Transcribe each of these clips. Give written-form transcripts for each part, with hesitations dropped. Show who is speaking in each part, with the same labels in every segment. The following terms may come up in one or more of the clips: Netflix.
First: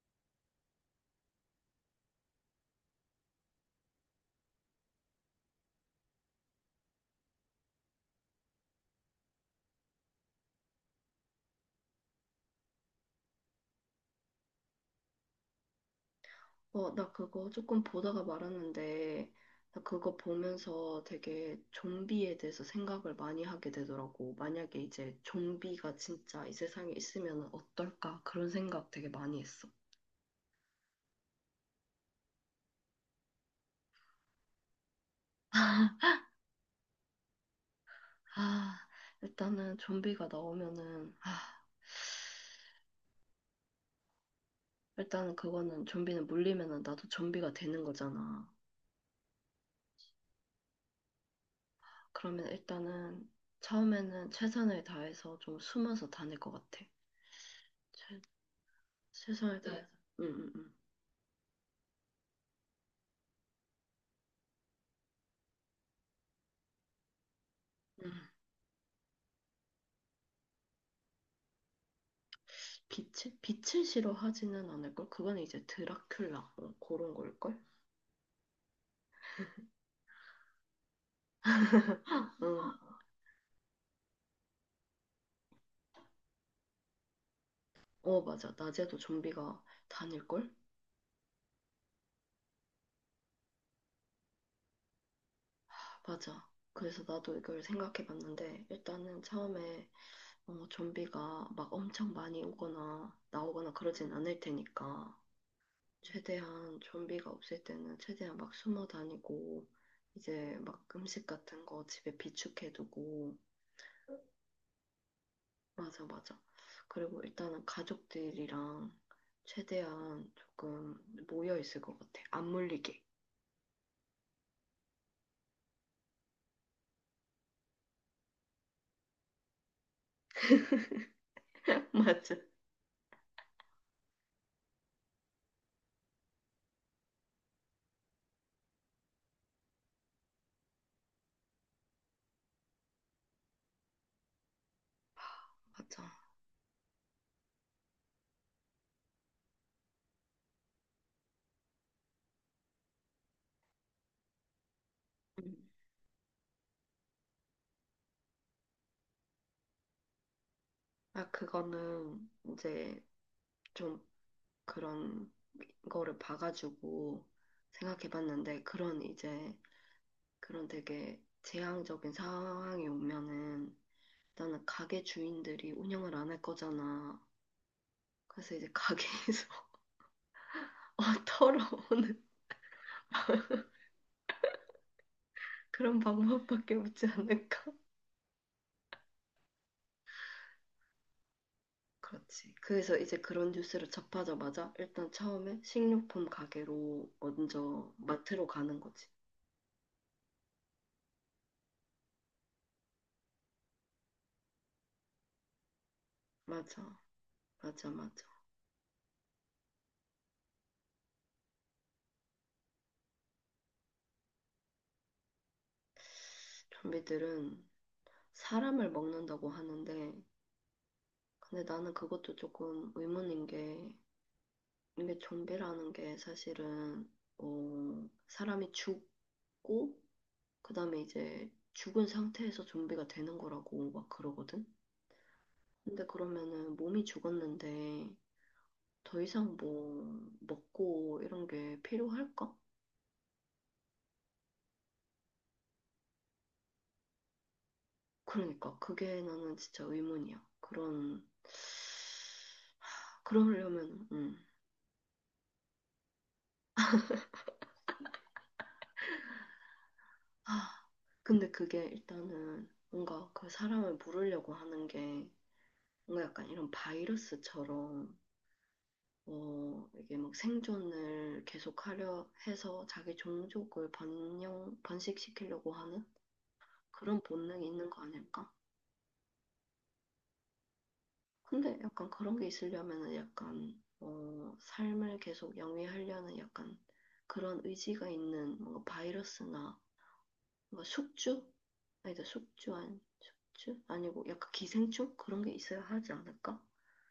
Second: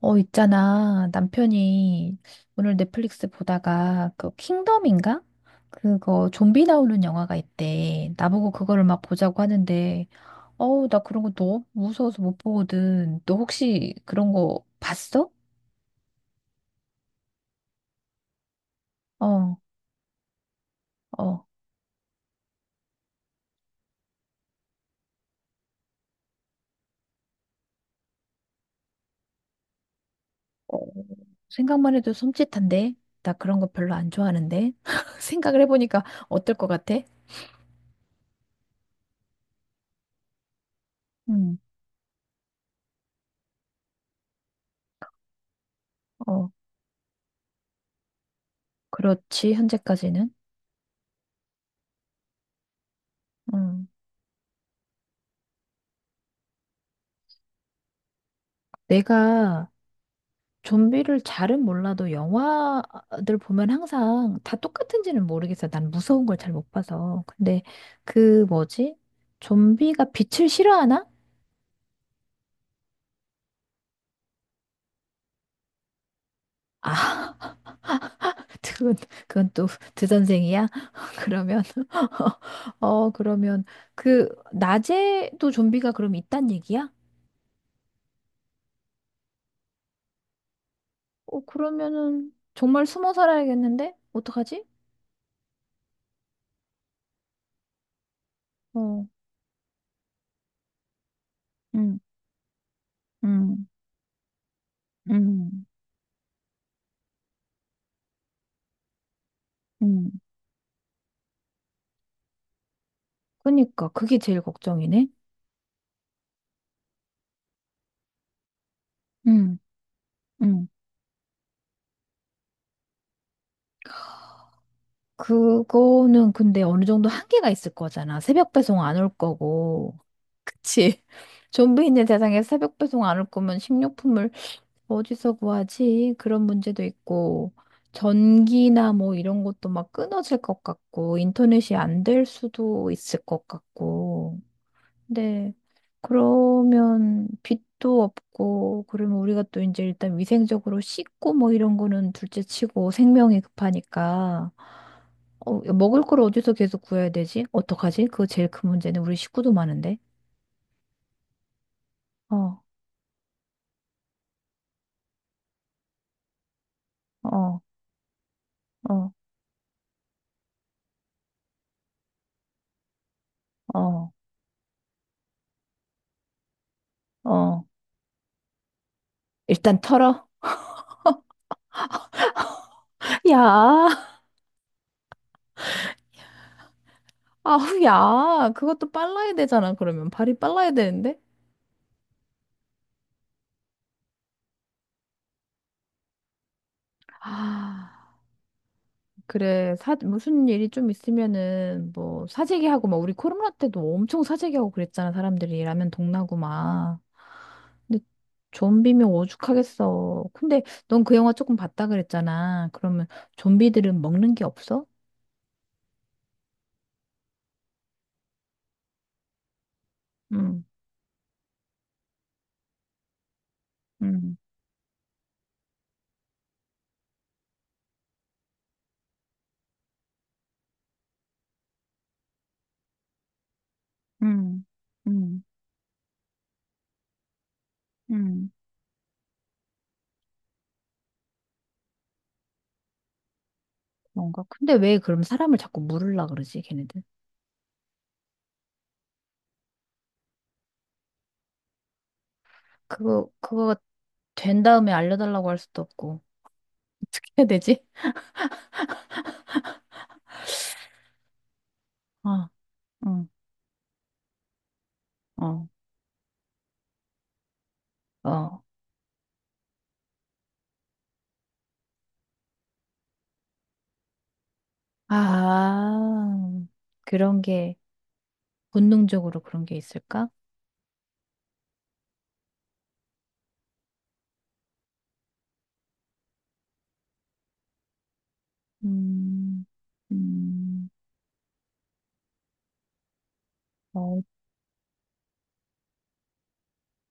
Speaker 1: 있잖아. 남편이 오늘 넷플릭스 보다가 그 킹덤인가? 그거 좀비 나오는 영화가 있대. 나보고 그거를 막 보자고 하는데, 어우, 나 그런 거 너무 무서워서 못 보거든. 너 혹시 그런 거 봤어?
Speaker 2: 나 그거 조금 보다가 말았는데,
Speaker 1: 어,
Speaker 2: 나 그거 보면서
Speaker 1: 어.
Speaker 2: 되게 좀비에 대해서 생각을 많이 하게 되더라고. 만약에 이제 좀비가 진짜 이 세상에 있으면 어떨까? 그런 생각 되게 많이 했어.
Speaker 1: 어, 생각만 해도 섬찟한데? 나 그런 거 별로 안 좋아하는데? 생각을 해보니까 어떨 것 같아?
Speaker 2: 아, 일단은 좀비가 나오면은,
Speaker 1: 음,
Speaker 2: 일단은 그거는 좀비는
Speaker 1: 어,
Speaker 2: 물리면은 나도 좀비가 되는 거잖아.
Speaker 1: 그렇지, 현재까지는.
Speaker 2: 그러면 일단은
Speaker 1: 음.
Speaker 2: 처음에는 최선을 다해서 좀 숨어서 다닐 것 같아. 최, 최선을
Speaker 1: 내가
Speaker 2: 다해서. 응.
Speaker 1: 좀비를 잘은 몰라도 영화들 보면 항상 다 똑같은지는 모르겠어요. 난 무서운 걸 잘 못 봐서. 근데
Speaker 2: 응.
Speaker 1: 그 뭐지? 좀비가 빛을 싫어하나?
Speaker 2: 빛을 싫어하지는 않을걸? 그거는 이제 드라큘라, 그런 걸걸?
Speaker 1: 아, 그건, 그건 또 드선생이야? 그러면,
Speaker 2: 응,
Speaker 1: 어, 그러면 그 낮에도 좀비가 그럼 있단 얘기야?
Speaker 2: 어, 맞아. 낮에도 좀비가 다닐걸?
Speaker 1: 어, 그러면은 정말 숨어 살아야겠는데? 어떡하지?
Speaker 2: 맞아. 그래서 나도 이걸 생각해 봤는데,
Speaker 1: 어,
Speaker 2: 일단은 처음에 좀비가 막
Speaker 1: 응,
Speaker 2: 엄청 많이 오거나
Speaker 1: 응,
Speaker 2: 나오거나 그러진 않을 테니까,
Speaker 1: 응,
Speaker 2: 최대한 좀비가 없을 때는 최대한 막 숨어 다니고,
Speaker 1: 응.
Speaker 2: 이제 막 음식 같은 거 집에 비축해 두고,
Speaker 1: 그니까 그게 제일 걱정이네.
Speaker 2: 맞아. 그리고 일단은 가족들이랑
Speaker 1: 응,
Speaker 2: 최대한
Speaker 1: 응.
Speaker 2: 조금 모여 있을 것 같아. 안 물리게.
Speaker 1: 그거는 근데 어느 정도 한계가 있을 거잖아. 새벽 배송 안 올 거고. 그치? 좀비 있는
Speaker 2: 맞아.
Speaker 1: 세상에 새벽 배송 안 올 거면 식료품을 어디서 구하지? 그런 문제도 있고. 전기나 뭐 이런 것도 막 끊어질 것 같고, 인터넷이 안 될 수도 있을 것 같고. 네.
Speaker 2: 맞아.
Speaker 1: 그러면 빛도 없고, 그러면 우리가 또 이제 일단 위생적으로 씻고 뭐 이런 거는 둘째 치고 생명이 급하니까,
Speaker 2: 음.
Speaker 1: 먹을 걸 어디서 계속 구해야 되지? 어떡하지? 그거 제일 큰 문제는 우리 식구도 많은데.
Speaker 2: 그거는
Speaker 1: 어,
Speaker 2: 이제 좀 그런 거를 봐가지고
Speaker 1: 어,
Speaker 2: 생각해 봤는데, 그런
Speaker 1: 어,
Speaker 2: 이제 그런 되게 재앙적인 상황이 오면은
Speaker 1: 어,
Speaker 2: 일단은 가게 주인들이 운영을 안 할 거잖아.
Speaker 1: 어.
Speaker 2: 그래서 이제 가게에서
Speaker 1: 일단 털어.
Speaker 2: 어, 털어오는
Speaker 1: 야,
Speaker 2: 그런 방법밖에 없지 않을까.
Speaker 1: 아우, 야. 그것도 빨라야 되잖아, 그러면. 발이 빨라야 되는데?
Speaker 2: 그렇지. 그래서 이제 그런 뉴스를 접하자마자 일단 처음에 식료품 가게로
Speaker 1: 아.
Speaker 2: 먼저 마트로 가는 거지.
Speaker 1: 그래, 무슨 일이 좀 있으면은, 뭐, 사재기하고, 막, 우리 코로나 때도 엄청 사재기하고 그랬잖아, 사람들이. 라면 동나고
Speaker 2: 맞아,
Speaker 1: 막. 근데
Speaker 2: 맞아.
Speaker 1: 좀비면 오죽하겠어. 근데 넌 그 영화 조금 봤다 그랬잖아. 그러면 좀비들은 먹는 게 없어?
Speaker 2: 좀비들은 사람을 먹는다고 하는데,
Speaker 1: 응,
Speaker 2: 근데 나는 그것도 조금 의문인 게,
Speaker 1: 응,
Speaker 2: 이게 좀비라는 게 사실은, 사람이 죽고, 그 다음에 이제 죽은 상태에서 좀비가 되는 거라고 막
Speaker 1: 응,
Speaker 2: 그러거든?
Speaker 1: 응,
Speaker 2: 근데 그러면은 몸이 죽었는데,
Speaker 1: 응.
Speaker 2: 더 이상 뭐 먹고 이런 게 필요할까?
Speaker 1: 뭔가 근데 왜 그럼 사람을 자꾸 물으려 그러지, 걔네들?
Speaker 2: 그러니까 그게 나는 진짜 의문이야. 그런 하,
Speaker 1: 그거
Speaker 2: 그러려면
Speaker 1: 된 다음에 알려달라고 할 수도 없고. 어떻게 해야 되지?
Speaker 2: 아, 근데 그게
Speaker 1: 아,
Speaker 2: 일단은
Speaker 1: 응,
Speaker 2: 뭔가 그 사람을 물으려고 하는 게
Speaker 1: 어,
Speaker 2: 뭔가 약간 이런 바이러스처럼
Speaker 1: 어,
Speaker 2: 이게 막 생존을 계속하려 해서 자기 종족을 번영 번식시키려고 하는
Speaker 1: 아,
Speaker 2: 그런
Speaker 1: 그런
Speaker 2: 본능이
Speaker 1: 게,
Speaker 2: 있는 거 아닐까?
Speaker 1: 본능적으로 그런 게 있을까?
Speaker 2: 근데 약간 그런 게 있으려면은 약간 삶을 계속 영위하려는 약간 그런 의지가 있는 뭔가
Speaker 1: 음,
Speaker 2: 바이러스나 뭔가
Speaker 1: 음,
Speaker 2: 숙주? 아니다 숙주 아니 숙주?
Speaker 1: 어,
Speaker 2: 아니고 약간 기생충? 그런 게 있어야 하지 않을까?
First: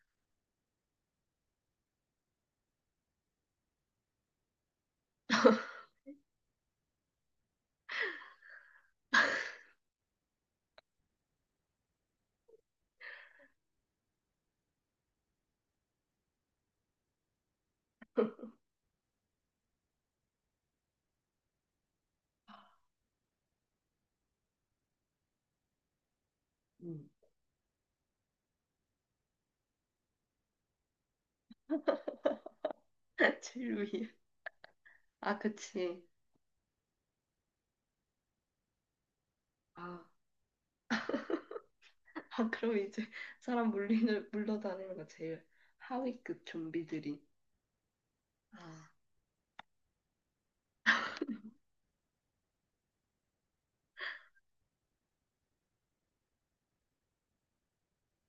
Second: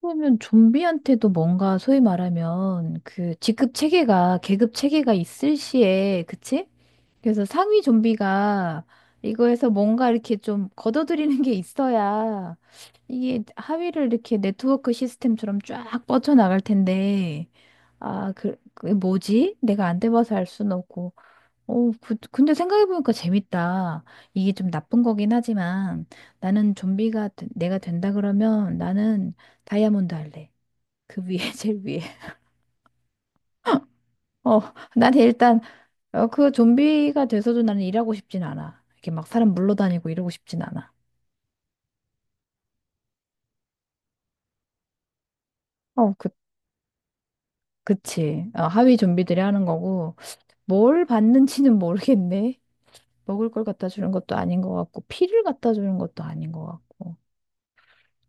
Speaker 1: 그러면 좀비한테도 뭔가 소위 말하면 그 직급 체계가, 계급 체계가 있을 시에, 그치? 그래서 상위 좀비가 이거에서 뭔가 이렇게 좀 걷어들이는 게 있어야 이게 하위를 이렇게 네트워크 시스템처럼 쫙 뻗쳐나갈 텐데, 아, 그 뭐지? 내가 안 돼봐서 알 수는 없고. 오, 근데 생각해보니까 재밌다. 이게 좀 나쁜 거긴 하지만 나는
Speaker 2: 음.
Speaker 1: 내가 된다 그러면 나는 다이아몬드 할래. 그 위에, 제일 위에.
Speaker 2: 제일 위에.
Speaker 1: 어, 난
Speaker 2: 아
Speaker 1: 일단
Speaker 2: 그치.
Speaker 1: 그 좀비가 돼서도 나는 일하고 싶진 않아. 이렇게 막 사람
Speaker 2: 아,
Speaker 1: 물러다니고 이러고 싶진 않아.
Speaker 2: 아 그럼 이제 사람 물리는 물러다니는 거 제일
Speaker 1: 어, 그,
Speaker 2: 하위급 좀비들이.
Speaker 1: 그치.
Speaker 2: 아
Speaker 1: 하위 좀비들이 하는 거고 뭘 받는지는 모르겠네. 먹을 걸 갖다 주는 것도 아닌 것 같고 피를 갖다 주는 것도 아닌 것 같고.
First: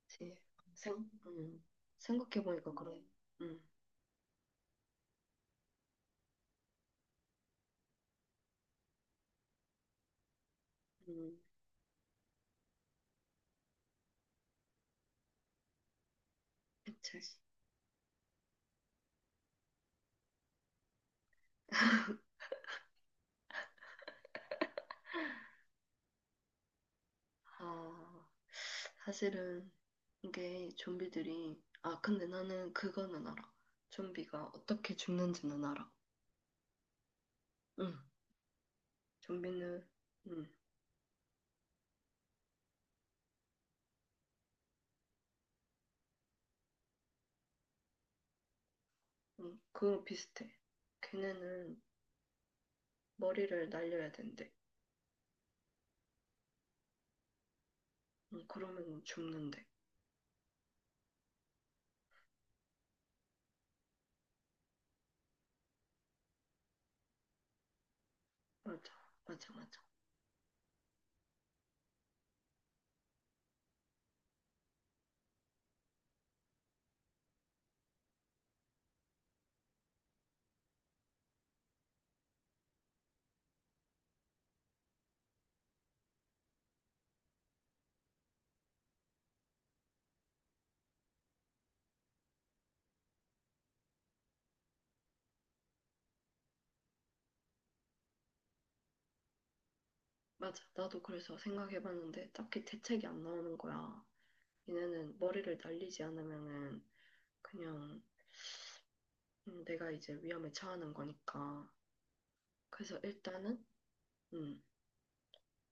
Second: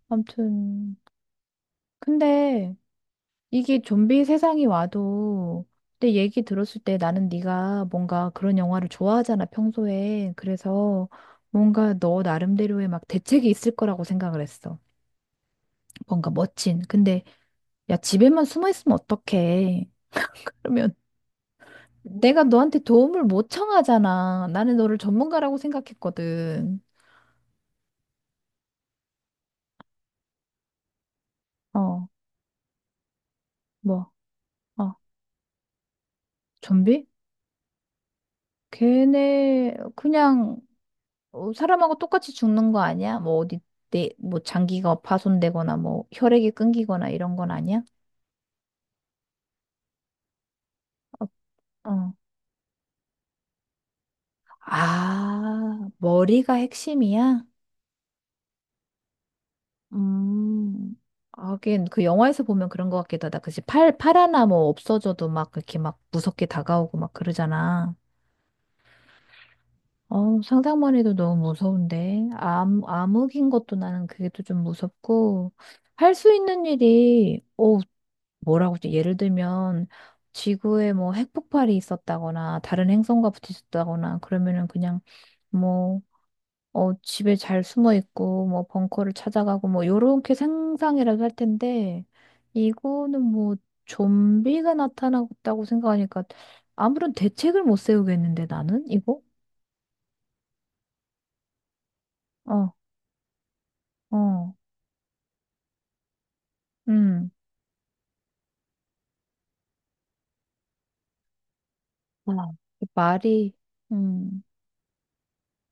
Speaker 2: 그치.
Speaker 1: 아무튼
Speaker 2: 생 음, 생각해보니까
Speaker 1: 근데
Speaker 2: 그래. 음.
Speaker 1: 이게 좀비 세상이 와도 내 얘기 들었을 때 나는 네가 뭔가 그런 영화를 좋아하잖아, 평소에. 그래서
Speaker 2: 음, 음.
Speaker 1: 뭔가 너 나름대로의 막 대책이 있을 거라고 생각을 했어. 뭔가 멋진. 근데
Speaker 2: 그치.
Speaker 1: 야, 집에만 숨어 있으면 어떡해. 그러면 내가 너한테 도움을 못 청하잖아. 나는 너를 전문가라고 생각했거든.
Speaker 2: 아 사실은 이게 좀비들이
Speaker 1: 어,
Speaker 2: 근데 나는 그거는 알아.
Speaker 1: 뭐,
Speaker 2: 좀비가
Speaker 1: 어,
Speaker 2: 어떻게 죽는지는 알아.
Speaker 1: 좀비?
Speaker 2: 응.
Speaker 1: 걔네
Speaker 2: 좀비는 응.
Speaker 1: 그냥 사람하고 똑같이 죽는 거 아니야? 뭐 어디 뭐 장기가 파손되거나 뭐 혈액이 끊기거나 이런 건 아니야?
Speaker 2: 응. 그거 비슷해. 걔네는
Speaker 1: 어.
Speaker 2: 머리를 날려야 된대.
Speaker 1: 아, 머리가 핵심이야?
Speaker 2: 응. 그러면 죽는데.
Speaker 1: 음. 하긴 그 영화에서 보면 그런 것 같기도 하다. 그치? 팔 하나 뭐 없어져도 막 그렇게 막 무섭게 다가오고 막 그러잖아.
Speaker 2: 맞아. 맞아.
Speaker 1: 어, 상상만 해도 너무 무서운데. 암흑인 것도 나는 그게 또 좀 무섭고. 할 수 있는 일이, 뭐라고 좀 예를 들면 지구에 뭐 핵폭발이 있었다거나 다른 행성과 부딪혔다거나 그러면은 그냥 뭐 집에 잘 숨어 있고 뭐 벙커를 찾아가고 뭐 요렇게 상상이라도 할 텐데 이거는 뭐 좀비가 나타났다고 생각하니까 아무런 대책을 못 세우겠는데 나는 이거
Speaker 2: 나도 그래서 생각해봤는데 딱히
Speaker 1: 어,
Speaker 2: 대책이 안 나오는 거야.
Speaker 1: 어,
Speaker 2: 얘네는 머리를 날리지 않으면은
Speaker 1: 음.
Speaker 2: 그냥 내가 이제 위험에 처하는 거니까.
Speaker 1: 아,
Speaker 2: 그래서
Speaker 1: 말이
Speaker 2: 일단은
Speaker 1: 음.
Speaker 2: 응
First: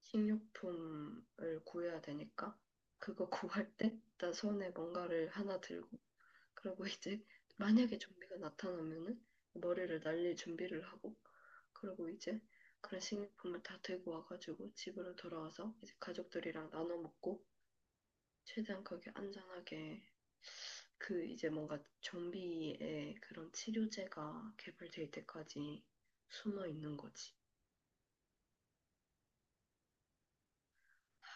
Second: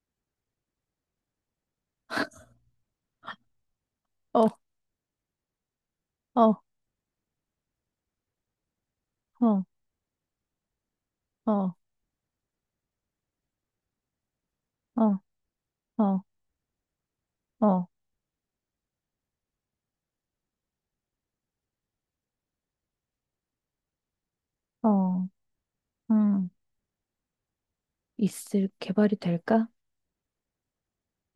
Speaker 2: 식료품을 구해야 되니까 그거 구할 때 나
Speaker 1: 어,
Speaker 2: 손에 뭔가를 하나 들고
Speaker 1: 어,
Speaker 2: 그리고 이제 만약에 좀비가 나타나면은
Speaker 1: 어,
Speaker 2: 머리를 날릴 준비를 하고
Speaker 1: 어,
Speaker 2: 그리고 이제 그런 식료품을 다 들고 와가지고 집으로
Speaker 1: 어,
Speaker 2: 돌아와서 이제
Speaker 1: 어,
Speaker 2: 가족들이랑 나눠 먹고
Speaker 1: 어,
Speaker 2: 최대한 거기 안전하게 그 이제 뭔가 좀비의 그런 치료제가 개발될
Speaker 1: 어,
Speaker 2: 때까지
Speaker 1: 음.
Speaker 2: 숨어 있는 거지.
Speaker 1: 있을 개발이 될까?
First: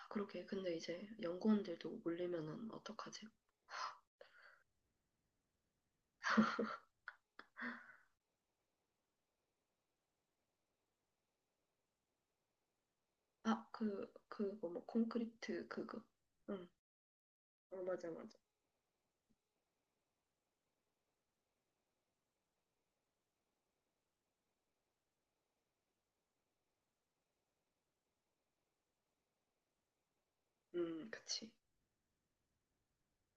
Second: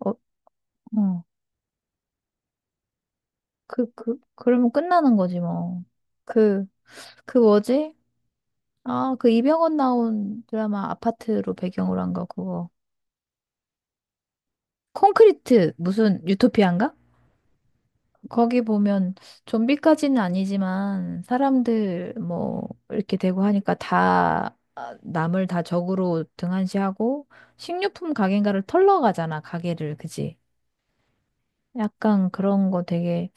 Speaker 1: 어,
Speaker 2: 그렇게 근데 이제
Speaker 1: 어.
Speaker 2: 연구원들도 몰리면은 어떡하지?
Speaker 1: 그러면 끝나는 거지 뭐. 그, 그 뭐지? 아, 그 이병헌 나온 드라마 아파트로 배경으로 한 거 그거.
Speaker 2: 아, 그, 그거 뭐, 콘크리트
Speaker 1: 콘크리트
Speaker 2: 그거.
Speaker 1: 무슨
Speaker 2: 응,
Speaker 1: 유토피아인가?
Speaker 2: 어, 맞아.
Speaker 1: 거기 보면 좀비까지는 아니지만 사람들 뭐 이렇게 되고 하니까 다 아, 남을 다 적으로 등한시하고 식료품 가게인가를 털러 가잖아 가게를 그지?
Speaker 2: 그치.
Speaker 1: 약간 그런 거 되게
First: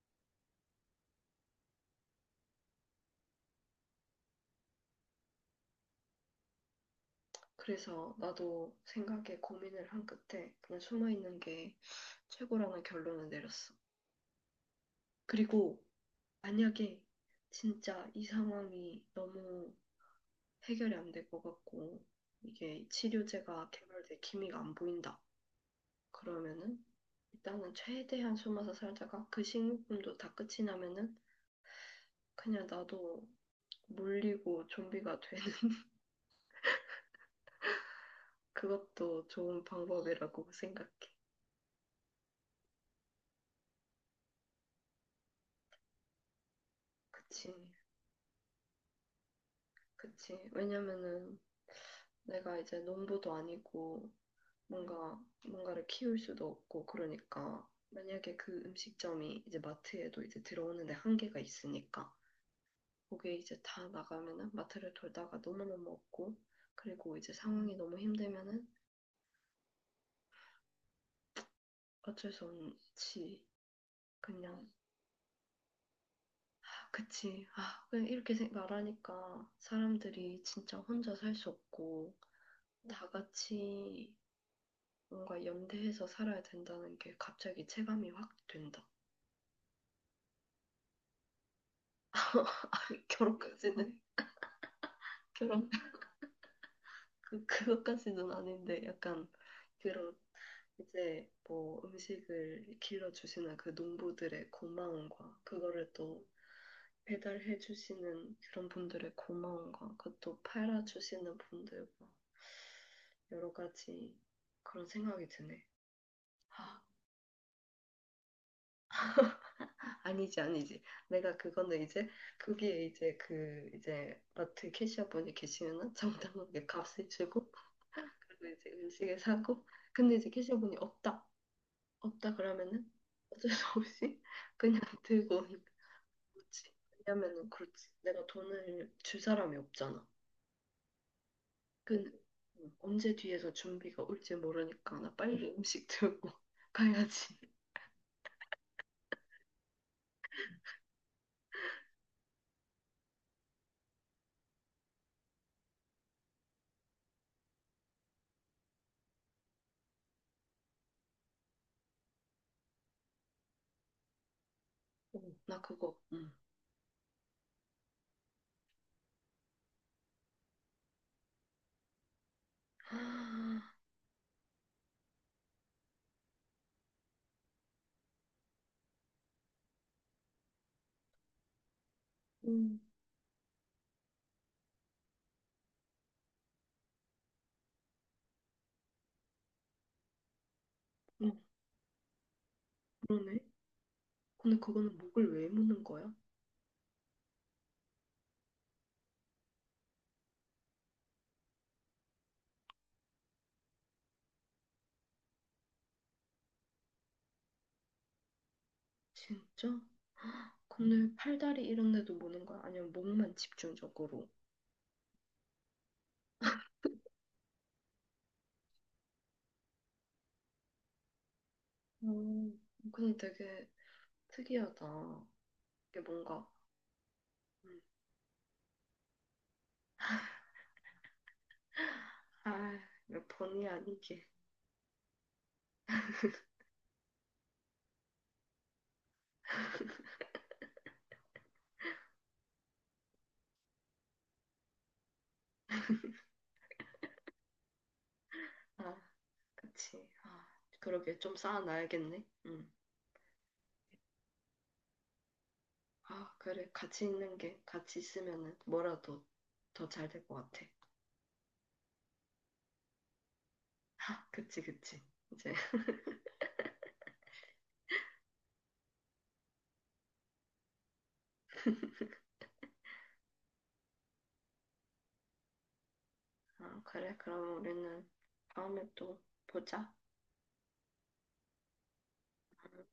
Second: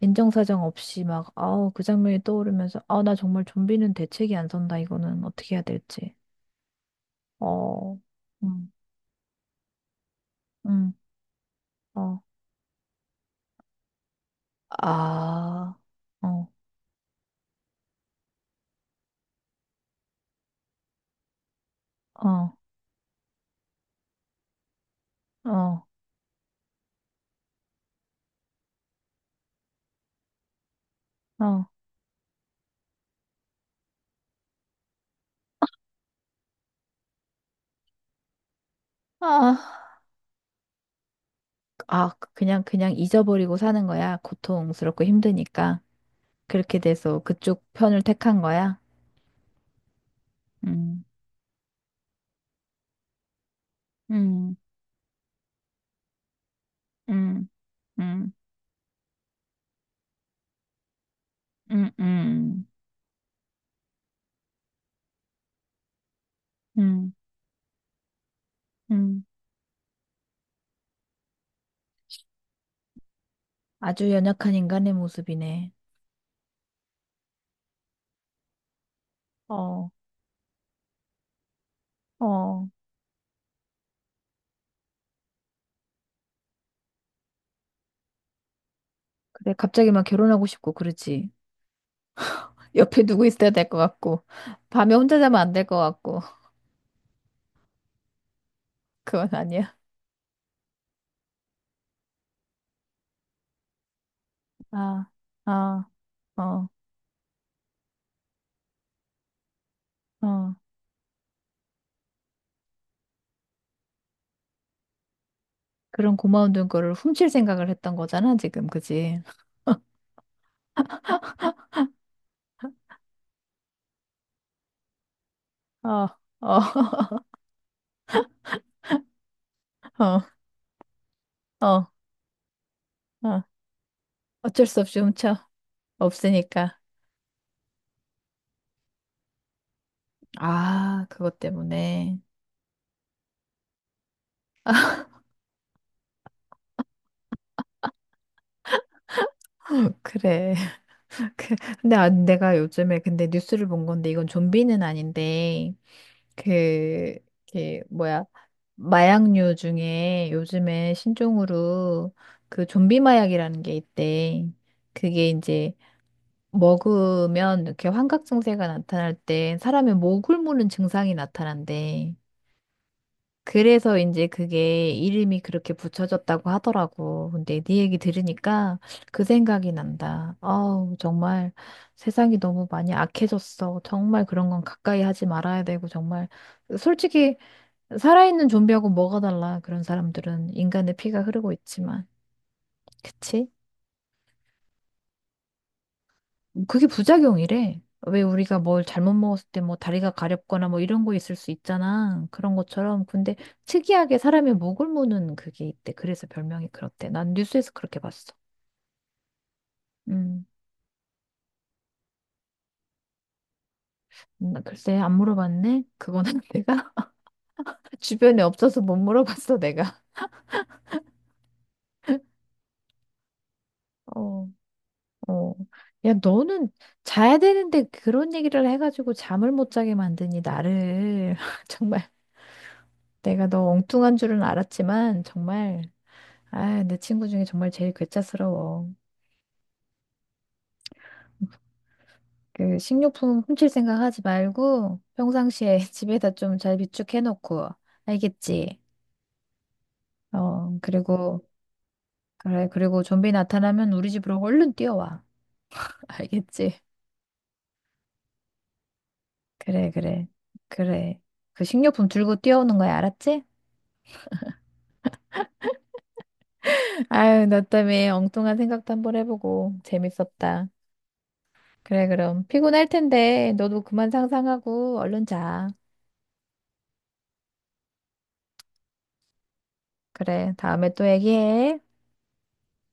Speaker 1: 인정사정 없이 막, 아우, 그 장면이 떠오르면서, 아, 나 정말 좀비는 대책이 안 선다, 이거는 어떻게 해야 될지. 어,
Speaker 2: 그래서
Speaker 1: 음,
Speaker 2: 나도 생각에 고민을 한 끝에 그냥
Speaker 1: 음,
Speaker 2: 숨어있는 게
Speaker 1: 어,
Speaker 2: 최고라는 결론을 내렸어.
Speaker 1: 아,
Speaker 2: 그리고
Speaker 1: 어,
Speaker 2: 만약에 진짜 이 상황이 너무 해결이 안 될 것 같고
Speaker 1: 어,
Speaker 2: 이게 치료제가 개발될 기미가 안 보인다.
Speaker 1: 어,
Speaker 2: 그러면은 일단은 최대한 숨어서 살다가 그 식료품도 다 끝이 나면은
Speaker 1: 어,
Speaker 2: 그냥 나도 물리고 좀비가 돼. 그것도
Speaker 1: 아,
Speaker 2: 좋은 방법이라고 생각해.
Speaker 1: 아, 그냥 잊어버리고 사는 거야. 고통스럽고 힘드니까. 그렇게 돼서
Speaker 2: 그치,
Speaker 1: 그쪽 편을 택한 거야.
Speaker 2: 그치.
Speaker 1: 음,
Speaker 2: 왜냐면은 내가 이제 농부도 아니고
Speaker 1: 음,
Speaker 2: 뭔가를 키울 수도 없고
Speaker 1: 음,
Speaker 2: 그러니까
Speaker 1: 음,
Speaker 2: 만약에 그 음식점이 이제 마트에도 이제 들어오는데 한계가
Speaker 1: 음,
Speaker 2: 있으니까
Speaker 1: 음,
Speaker 2: 거기에 이제 다 나가면은 마트를 돌다가 너무너무 없고
Speaker 1: 음,
Speaker 2: 그리고 이제 상황이 너무 힘들면은
Speaker 1: 음.
Speaker 2: 어쩔 수 없지.
Speaker 1: 아주 연약한
Speaker 2: 그냥
Speaker 1: 인간의 모습이네.
Speaker 2: 아, 그치. 그냥 이렇게 말하니까
Speaker 1: 어,
Speaker 2: 사람들이 진짜 혼자 살 수 없고
Speaker 1: 어.
Speaker 2: 다 같이 뭔가 연대해서 살아야 된다는 게 갑자기 체감이 확 된다.
Speaker 1: 그래, 갑자기 막 결혼하고 싶고, 그러지. 옆에 누구 있어야 될 것
Speaker 2: 결혼까지는
Speaker 1: 같고, 밤에 혼자 자면 안 될
Speaker 2: 결혼
Speaker 1: 것 같고,
Speaker 2: 그 그것까지는 아닌데
Speaker 1: 그건
Speaker 2: 약간
Speaker 1: 아니야.
Speaker 2: 그런 이제 뭐 음식을 길러 주시는 그 농부들의
Speaker 1: 아,
Speaker 2: 고마움과
Speaker 1: 아,
Speaker 2: 그거를 또
Speaker 1: 어,
Speaker 2: 배달해 주시는 그런 분들의 고마움과 그것도
Speaker 1: 어.
Speaker 2: 팔아 주시는 분들과 여러 가지 그런 생각이 드네.
Speaker 1: 그런 고마운
Speaker 2: 아,
Speaker 1: 돈거를 훔칠 생각을 했던 거잖아, 지금, 그지?
Speaker 2: 아니지. 내가 그거는 이제, 거기에 이제 그, 이제, 마트 캐시어분이
Speaker 1: 어,
Speaker 2: 계시면은
Speaker 1: 어,
Speaker 2: 정당하게 값을 주고, 그리고 이제 음식을 사고, 근데
Speaker 1: 어,
Speaker 2: 이제 캐시어분이 없다,
Speaker 1: 어,
Speaker 2: 그러면은
Speaker 1: 어.
Speaker 2: 어쩔 수 없이
Speaker 1: 어쩔 수
Speaker 2: 그냥
Speaker 1: 없이 훔쳐.
Speaker 2: 들고 오는 거지.
Speaker 1: 없으니까.
Speaker 2: 왜냐면은 그렇지. 내가 돈을 줄 사람이 없잖아.
Speaker 1: 아, 그것
Speaker 2: 그,
Speaker 1: 때문에.
Speaker 2: 언제 뒤에서 준비가 올지 모르니까 나 빨리 음식 들고 가야지.
Speaker 1: 그래. 그 근데 아, 내가 요즘에 근데 뉴스를 본 건데 이건 좀비는 아닌데 그, 그 뭐야 마약류 중에 요즘에 신종으로 그 좀비 마약이라는 게 있대.
Speaker 2: 어,
Speaker 1: 그게
Speaker 2: 나
Speaker 1: 이제
Speaker 2: 그거, 응.
Speaker 1: 먹으면 이렇게 환각 증세가 나타날 때 사람의 목을 무는 증상이 나타난대. 그래서 이제 그게 이름이 그렇게 붙여졌다고 하더라고. 근데 네 얘기 들으니까 그 생각이 난다. 아우, 정말 세상이 너무
Speaker 2: 음,
Speaker 1: 많이 악해졌어. 정말 그런 건 가까이 하지 말아야 되고, 정말. 솔직히, 살아있는 좀비하고 뭐가 달라. 그런 사람들은 인간의 피가
Speaker 2: 음,
Speaker 1: 흐르고 있지만.
Speaker 2: 그러네.
Speaker 1: 그치?
Speaker 2: 근데 그거는 목을 왜 무는 거야?
Speaker 1: 그게 부작용이래. 왜 우리가 뭘 잘못 먹었을 때 뭐 다리가 가렵거나 뭐 이런 거 있을 수 있잖아. 그런 것처럼. 근데 특이하게 사람의 목을 무는 그게 있대. 그래서 별명이 그렇대. 난 뉴스에서 그렇게 봤어.
Speaker 2: 진짜?
Speaker 1: 음.
Speaker 2: 근데 팔다리 이런 데도 무는 거야? 아니면 목만 집중적으로?
Speaker 1: 나 글쎄 안 물어봤네. 그거는 내가 주변에 없어서 못 물어봤어, 내가.
Speaker 2: 음, 근데 되게
Speaker 1: 어,
Speaker 2: 특이하다.
Speaker 1: 어.
Speaker 2: 이게
Speaker 1: 야,
Speaker 2: 뭔가,
Speaker 1: 너는 자야
Speaker 2: 음,
Speaker 1: 되는데 그런 얘기를 해가지고 잠을 못 자게 만드니 나를 정말
Speaker 2: 아, 이거
Speaker 1: 내가 너
Speaker 2: 본의
Speaker 1: 엉뚱한
Speaker 2: 아니게.
Speaker 1: 줄은 알았지만 정말 아, 내 친구 중에 정말 제일 괴짜스러워. 그 식료품 훔칠 생각 하지 말고 평상시에 집에다 좀 잘 비축해놓고 알겠지?
Speaker 2: 아, 그치. 아,
Speaker 1: 어,
Speaker 2: 그러게. 좀
Speaker 1: 그리고
Speaker 2: 쌓아놔야겠네.
Speaker 1: 그래
Speaker 2: 음.
Speaker 1: 그리고 좀비 나타나면 우리 집으로 얼른 뛰어와.
Speaker 2: 아, 그래.
Speaker 1: 알겠지?
Speaker 2: 같이 있는 게, 같이 있으면은 뭐라도 더
Speaker 1: 그래,
Speaker 2: 잘 될
Speaker 1: 그래,
Speaker 2: 것 같아.
Speaker 1: 그래. 그 식료품 들고 뛰어오는 거야, 알았지?
Speaker 2: 그치, 그치. 이제.
Speaker 1: 아유, 나 때문에 엉뚱한 생각도 한번 해보고 재밌었다. 그래, 그럼 피곤할 텐데 너도 그만 상상하고 얼른 자.
Speaker 2: 아, 그래. 그럼 우리는 다음에 또 보자.
Speaker 1: 그래, 다음에 또 얘기해.
Speaker 2: 음.